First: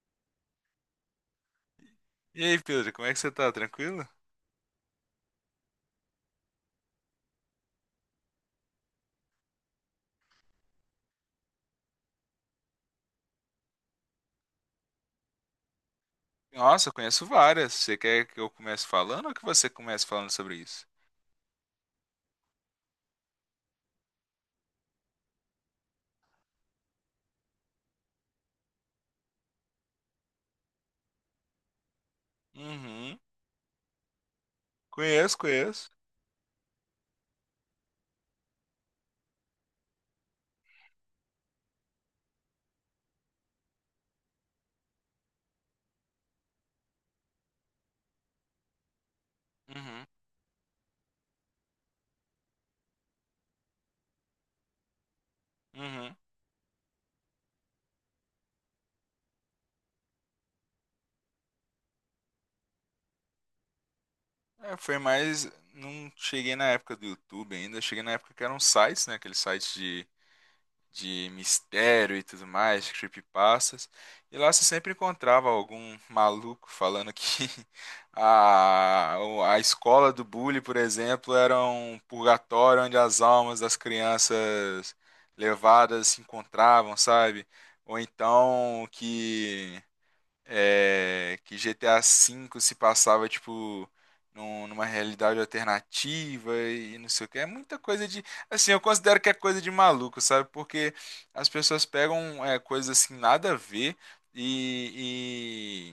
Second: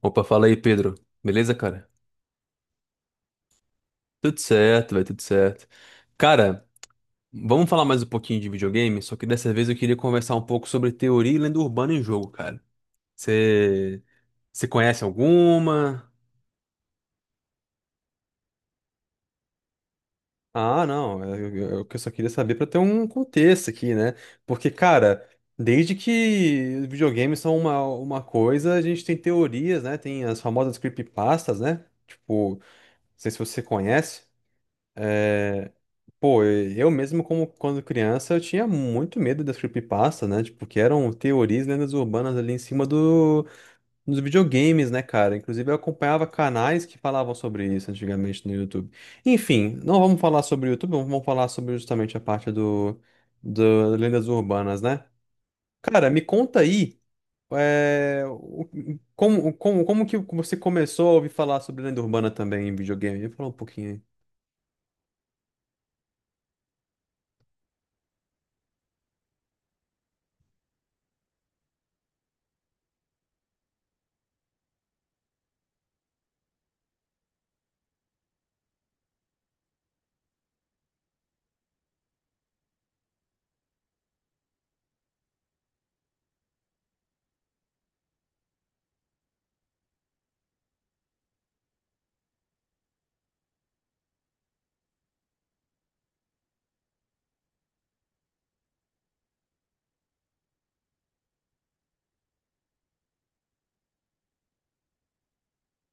Opa, fala aí, Pedro. Beleza, cara? E aí, Pedro, como é que você tá? Tranquilo? Tudo certo, vai tudo certo. Cara, vamos falar mais um pouquinho de videogame, só que dessa vez eu queria conversar um pouco sobre teoria e lenda urbana em jogo, cara. Você você conhece alguma? Nossa, eu conheço várias. Você quer que eu comece falando ou que você comece falando sobre isso? Ah, não, eu só queria saber pra ter um contexto aqui, né? Porque, cara, desde que os videogames são uma coisa, a gente tem teorias, né? Tem as famosas creepypastas, né? Tipo, não Uhum. sei se você conhece. Conheço, É, conheço. pô, eu mesmo, como quando criança, eu tinha muito medo das creepypasta, né? Tipo, que eram teorias, lendas urbanas ali em cima dos videogames, né, cara? Inclusive, eu acompanhava canais que falavam sobre isso antigamente no YouTube. Enfim, não Uhum. vamos falar sobre o YouTube, vamos falar sobre justamente a parte do lendas urbanas, né? Cara, Uhum. me conta aí, é, o- como que você começou a ouvir falar sobre lenda urbana também em videogame? Me fala um pouquinho aí. É, foi mais. Não cheguei na época do YouTube ainda. Cheguei na época que eram sites, né? Aqueles sites de mistério e tudo mais, creepypastas. E lá você sempre encontrava algum maluco falando que a, a escola do bullying, por exemplo, era um purgatório onde as almas das crianças levadas se encontravam, sabe? Ou então que que GTA V se passava, tipo, numa realidade alternativa e não sei o que. É muita coisa de. Assim, eu considero que é coisa de maluco, sabe? Porque as pessoas pegam coisas assim, nada a ver. e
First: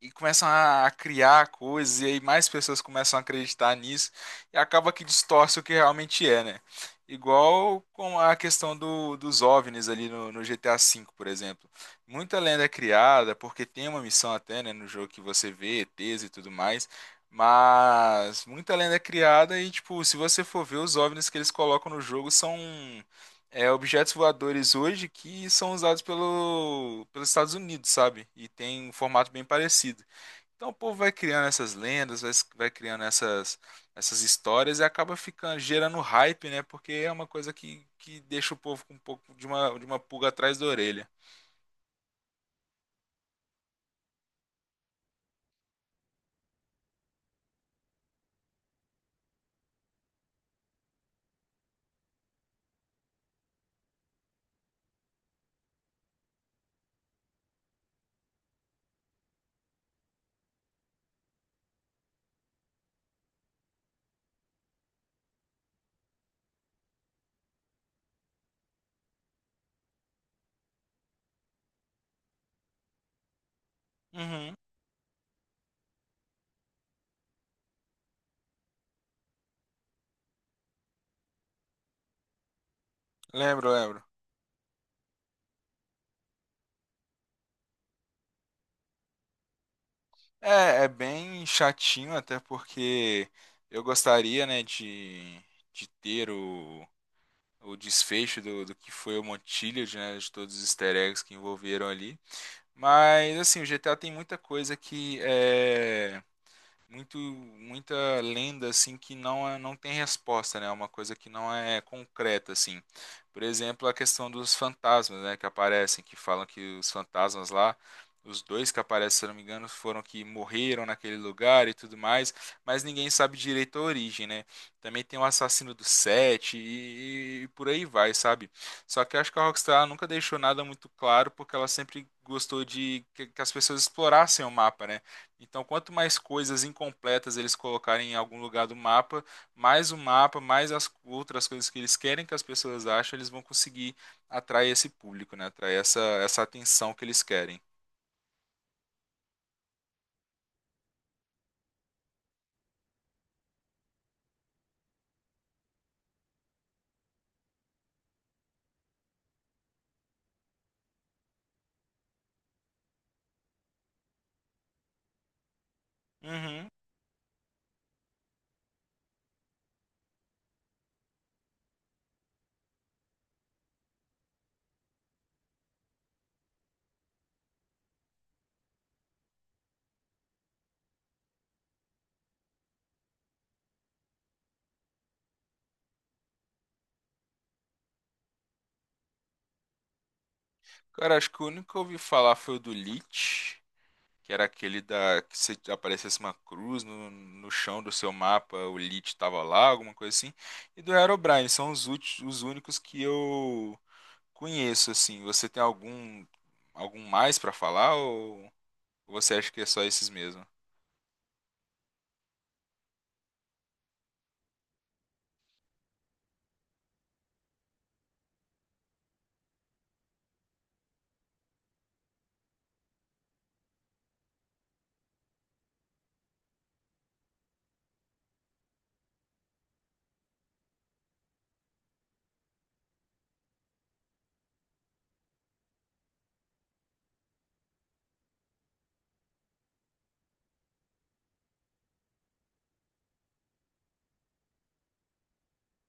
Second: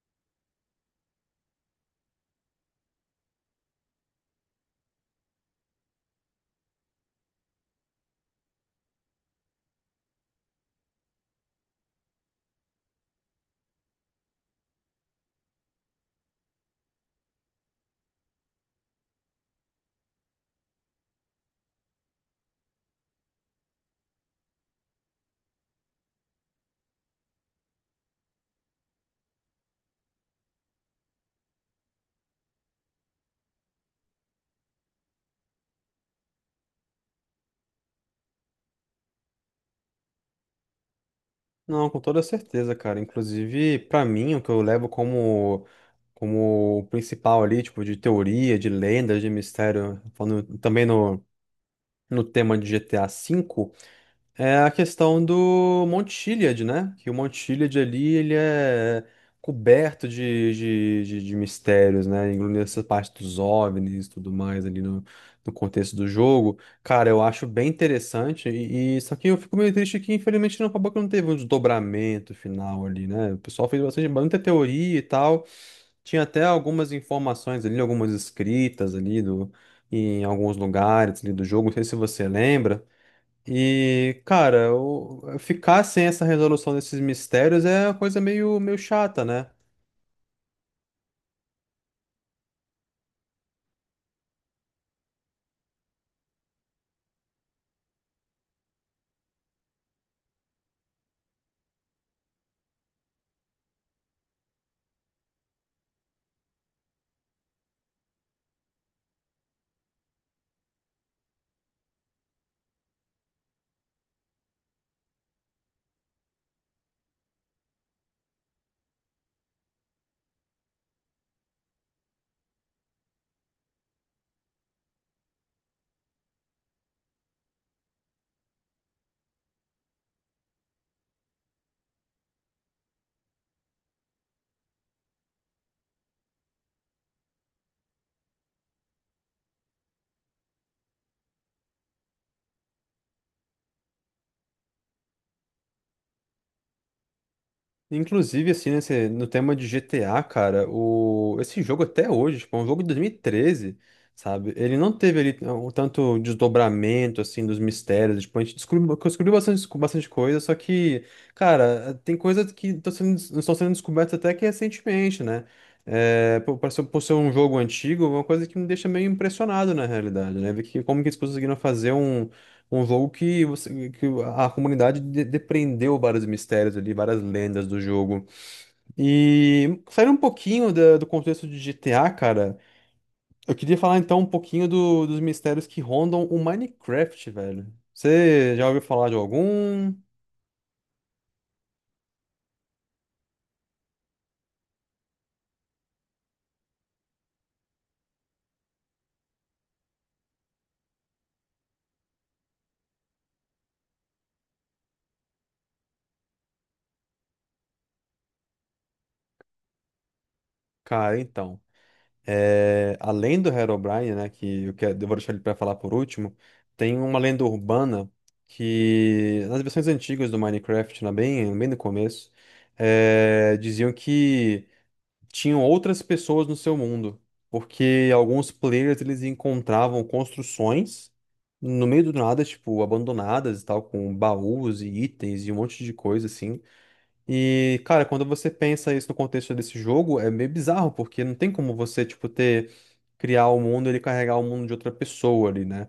e começam a criar coisas, e aí mais pessoas começam a acreditar nisso, e acaba que distorce o que realmente é, né? Igual com a questão dos OVNIs ali no GTA V, por exemplo. Muita lenda é criada, porque tem uma missão até, né, no jogo que você vê ETs e tudo mais, mas muita lenda é criada e, tipo, se você for ver, os OVNIs que eles colocam no jogo são objetos voadores hoje que são usados pelos Estados Unidos, sabe? E tem um formato bem parecido. Então o povo vai criando essas lendas, vai criando essas histórias e acaba ficando gerando hype, né? Porque é uma coisa que deixa o povo com um pouco de de uma pulga atrás da orelha. Não, com toda certeza, cara. Inclusive, pra mim, o que eu levo como principal ali, tipo, de teoria, de lendas, de mistério, falando também no tema de GTA V, é a questão do Monte Chiliad, né? Que o Monte Chiliad ali, ele é coberto de mistérios, né? Incluindo essa parte dos OVNIs e tudo mais ali no contexto do jogo. Cara, eu acho bem interessante. Só que eu fico meio triste que, infelizmente, não acabou que não teve um desdobramento final ali, né? O pessoal fez bastante, muita Uhum, teoria e tal. Tinha até algumas informações ali, algumas escritas ali em alguns lugares ali do jogo. Não sei se você lembra. lembro, lembro. E, cara, ficar sem essa resolução desses mistérios é uma coisa meio chata, né? É, é bem chatinho, até porque eu gostaria, né, de ter o desfecho do que foi o Montiliad, né, de todos os easter eggs que envolveram ali. Mas, assim, o GTA tem muita coisa que é muito muita lenda assim que não é, não tem resposta, né? É uma coisa que não é concreta assim. Por exemplo, a questão dos fantasmas, né, que aparecem, que falam que os fantasmas lá os dois que aparecem, se eu não me engano, foram que morreram naquele lugar e tudo mais, mas ninguém sabe direito a origem, né? Também tem o assassino do Sete e por aí vai, sabe? Só que eu acho que a Rockstar ela nunca deixou nada muito claro, porque ela sempre gostou de que as pessoas explorassem o mapa, né? Então, quanto mais coisas incompletas eles colocarem em algum lugar do mapa, mais o mapa, mais as outras coisas que eles querem que as pessoas achem, eles vão conseguir atrair esse público, né? Atrair essa atenção que eles querem. Inclusive, assim, no tema de GTA, cara, esse jogo até hoje, tipo, é um jogo de 2013, sabe? Ele não teve ali um tanto desdobramento, assim, dos mistérios. Tipo, a gente descobriu bastante, bastante coisa, só que, cara, tem coisas que estão sendo descobertas até que recentemente, né? É, Uhum. Por ser um jogo antigo, é uma coisa que me deixa meio impressionado, na realidade, né? Ver que, como que eles conseguiram fazer um jogo que, que a comunidade depreendeu vários mistérios ali, várias lendas do jogo. E saindo um pouquinho do contexto de GTA, cara, eu queria falar então um pouquinho dos mistérios que rondam o Minecraft, velho. Você já ouviu falar de algum? Cara, acho que o único que eu ouvi falar foi o do Lich, que era aquele da que se aparecesse uma cruz no chão do seu mapa, o Lich tava lá, alguma coisa assim. E do Herobrine, são os, os únicos que eu conheço, assim. Você tem algum algum mais pra falar ou você acha que é só esses mesmo? Cara, então. Além do Herobrine, né, eu vou deixar ele pra falar por último, tem uma lenda urbana que nas versões antigas do Minecraft, né, bem no começo, diziam que tinham outras pessoas no seu mundo, porque alguns players eles encontravam construções no meio do nada, tipo, abandonadas e tal, com baús e itens e um monte de coisa assim. E, cara, quando você pensa isso no contexto desse jogo, é meio bizarro, porque não tem como você, tipo, ter criar o mundo e ele carregar o mundo de outra pessoa ali, né?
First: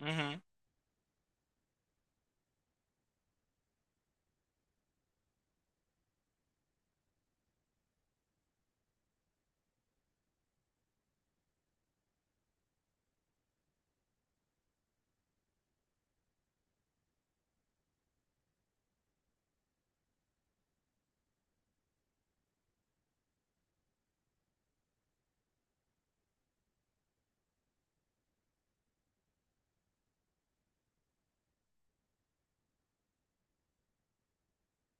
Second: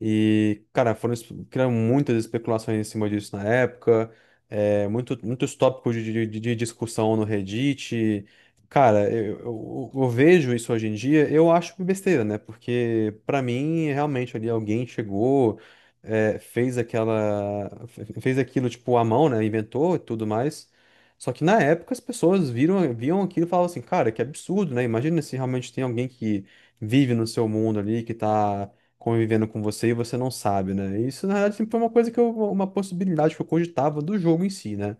Uhum. E, cara, criaram muitas especulações em cima disso na época, muitos tópicos de discussão no Reddit. Cara, eu vejo isso hoje em dia, eu acho besteira, né? Porque, pra mim, realmente ali alguém chegou, fez aquilo tipo à mão, né? Inventou e tudo mais. Só que na época as pessoas viam aquilo e falavam assim, cara, que absurdo, né? Imagina se realmente tem alguém que vive no seu mundo ali, que tá convivendo com você e você não sabe, né? Isso, na verdade, sempre foi uma coisa uma possibilidade que eu cogitava do jogo em si, né?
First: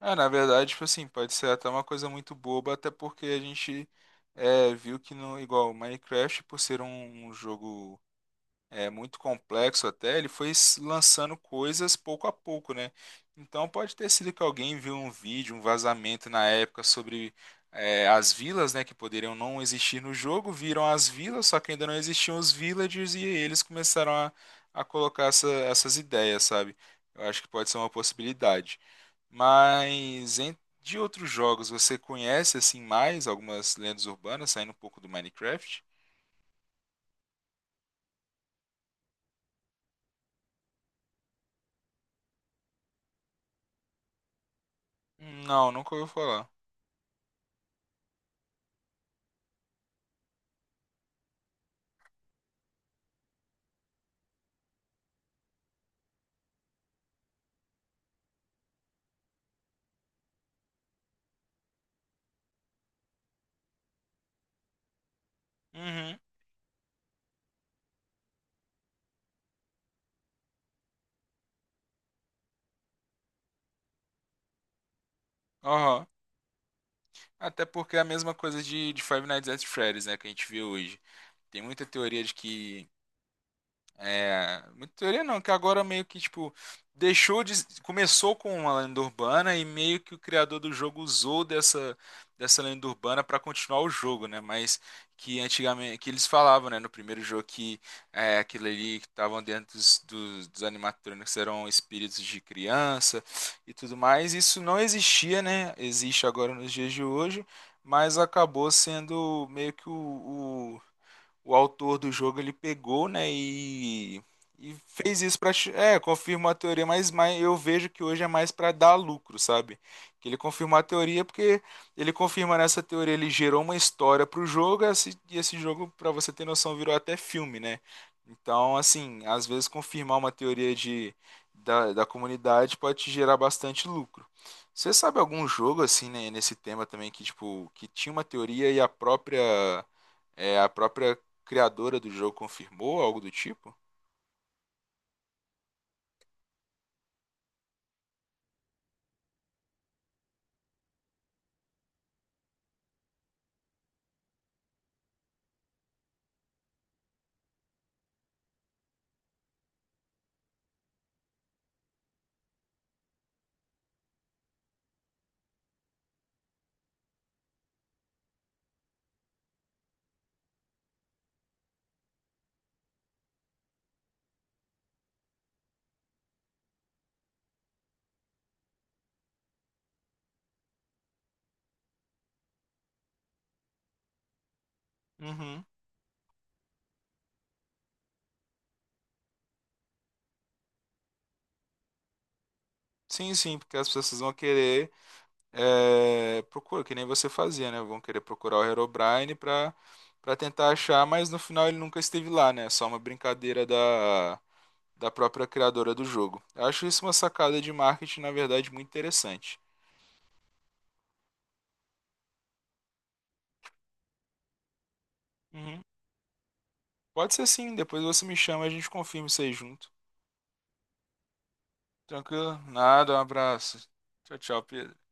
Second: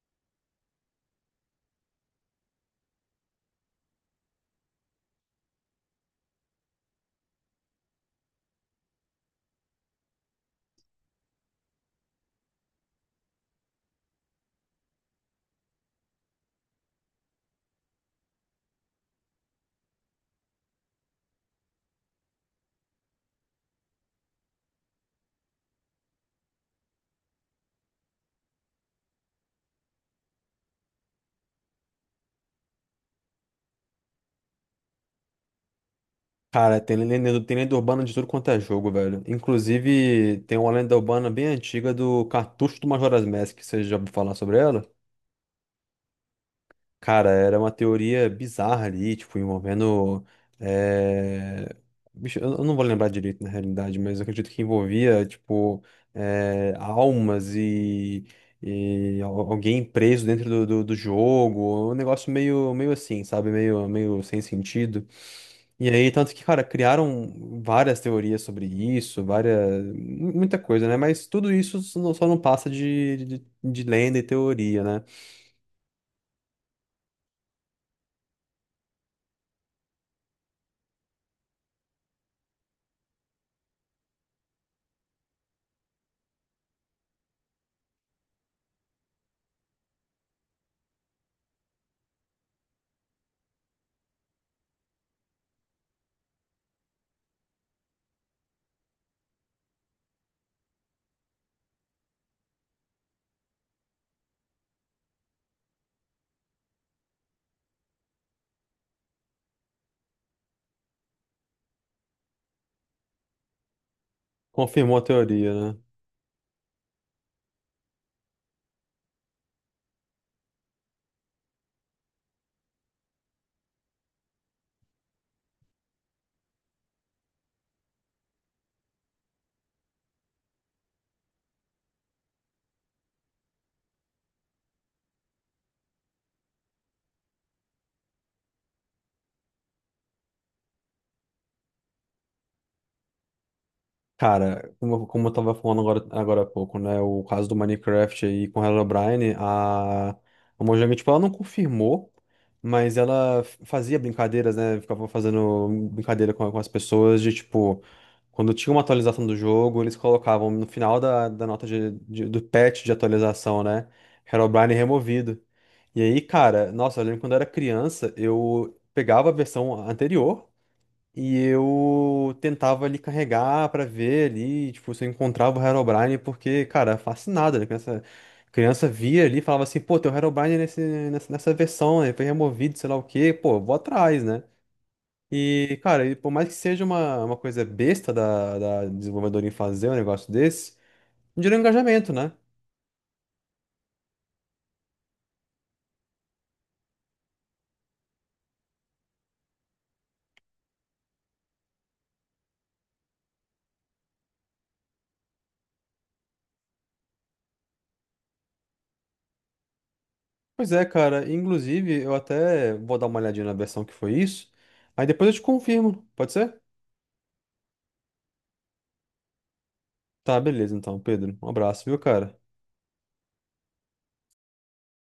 É, na verdade, tipo assim, pode ser até uma coisa muito boba, até porque a gente viu que no igual Minecraft, por ser um, um jogo é muito complexo até, ele foi lançando coisas pouco a pouco, né? Então pode ter sido que alguém viu um vídeo, um vazamento na época sobre as vilas, né, que poderiam não existir no jogo, viram as vilas, só que ainda não existiam os villagers e eles começaram a colocar essas ideias, sabe? Eu acho que pode ser uma possibilidade. Mas de outros jogos, você conhece assim mais algumas lendas urbanas, saindo um pouco do Minecraft? Cara, tem lenda urbana de tudo quanto é jogo, velho. Inclusive, tem uma lenda urbana bem antiga do Cartucho do Majora's Mask, que você já ouviu falar sobre ela? Não, nunca ouviu falar. Cara, era uma teoria bizarra ali, tipo, envolvendo. eh, bicho, eu não vou lembrar direito na realidade, mas eu acredito que envolvia, tipo, almas e, alguém preso dentro do jogo. Um negócio meio assim, sabe? Meio sem sentido. E aí, Uhum. tanto que, cara, criaram várias teorias sobre isso, muita coisa, né? Mas tudo isso só não passa de lenda e teoria, né? Aham. Até porque é a mesma coisa de Five Nights at Freddy's, né, que a gente vê hoje. Tem muita teoria de que muita teoria não, que agora meio que, tipo, deixou de. Começou com uma lenda urbana e meio que o criador do jogo usou dessa lenda urbana para continuar o jogo, né? Mas que antigamente, que eles falavam, né, no primeiro jogo que aquilo ali que estavam dentro dos animatrônicos eram espíritos de criança e tudo mais. Isso não existia, né? Existe agora nos dias de hoje, mas acabou sendo meio que o autor do jogo ele pegou, né, e Confirmou a fez isso para teoria, né? Confirmou a teoria, mas eu vejo que hoje é mais para dar lucro, sabe? Que ele confirmou a teoria porque ele confirma nessa teoria, ele gerou uma história pro jogo, e esse jogo, para você ter noção, virou até filme, né? Então, assim, às vezes confirmar uma teoria de da, da comunidade pode te gerar bastante lucro. Você sabe algum jogo assim, né, nesse tema também que tipo que tinha uma teoria e a própria a própria criadora do jogo confirmou, algo do tipo? Cara, como eu tava falando agora há pouco, né? O caso do Minecraft aí com a Herobrine, a Mojang, tipo, ela não confirmou, mas fazia brincadeiras, né? Ficava fazendo brincadeira com as pessoas de, tipo, quando tinha uma atualização do jogo, eles colocavam no final da nota do patch de atualização, né? Herobrine removido. E aí, cara, nossa, eu lembro quando eu era criança, eu pegava a versão anterior. E eu tentava ali carregar pra ver ali, tipo, se eu encontrava o Herobrine, porque, cara, fascinado, né? Criança, criança via ali e falava assim, pô, tem o Herobrine nessa versão, né? Foi removido, sei lá o quê, pô, vou atrás, né? Uhum. E, cara, e por mais que seja uma coisa besta da desenvolvedora em fazer um negócio desse, gera um engajamento, né? Sim, sim, porque as pessoas vão querer procurar, que nem você fazia, né? Vão querer procurar o Herobrine pra tentar achar, mas no final ele nunca esteve lá, né? É só uma brincadeira da própria criadora do jogo. Eu acho isso uma sacada de marketing, na verdade, muito interessante. Pois é, cara, inclusive eu até vou dar uma olhadinha na versão que foi isso, aí depois eu te Uhum. confirmo, pode ser? Pode ser sim, depois você me chama e a gente confirma isso aí junto. Tá, beleza então, Pedro. Um abraço, viu, cara? Tranquilo? Nada, um abraço. Tchau, tchau, Pedro.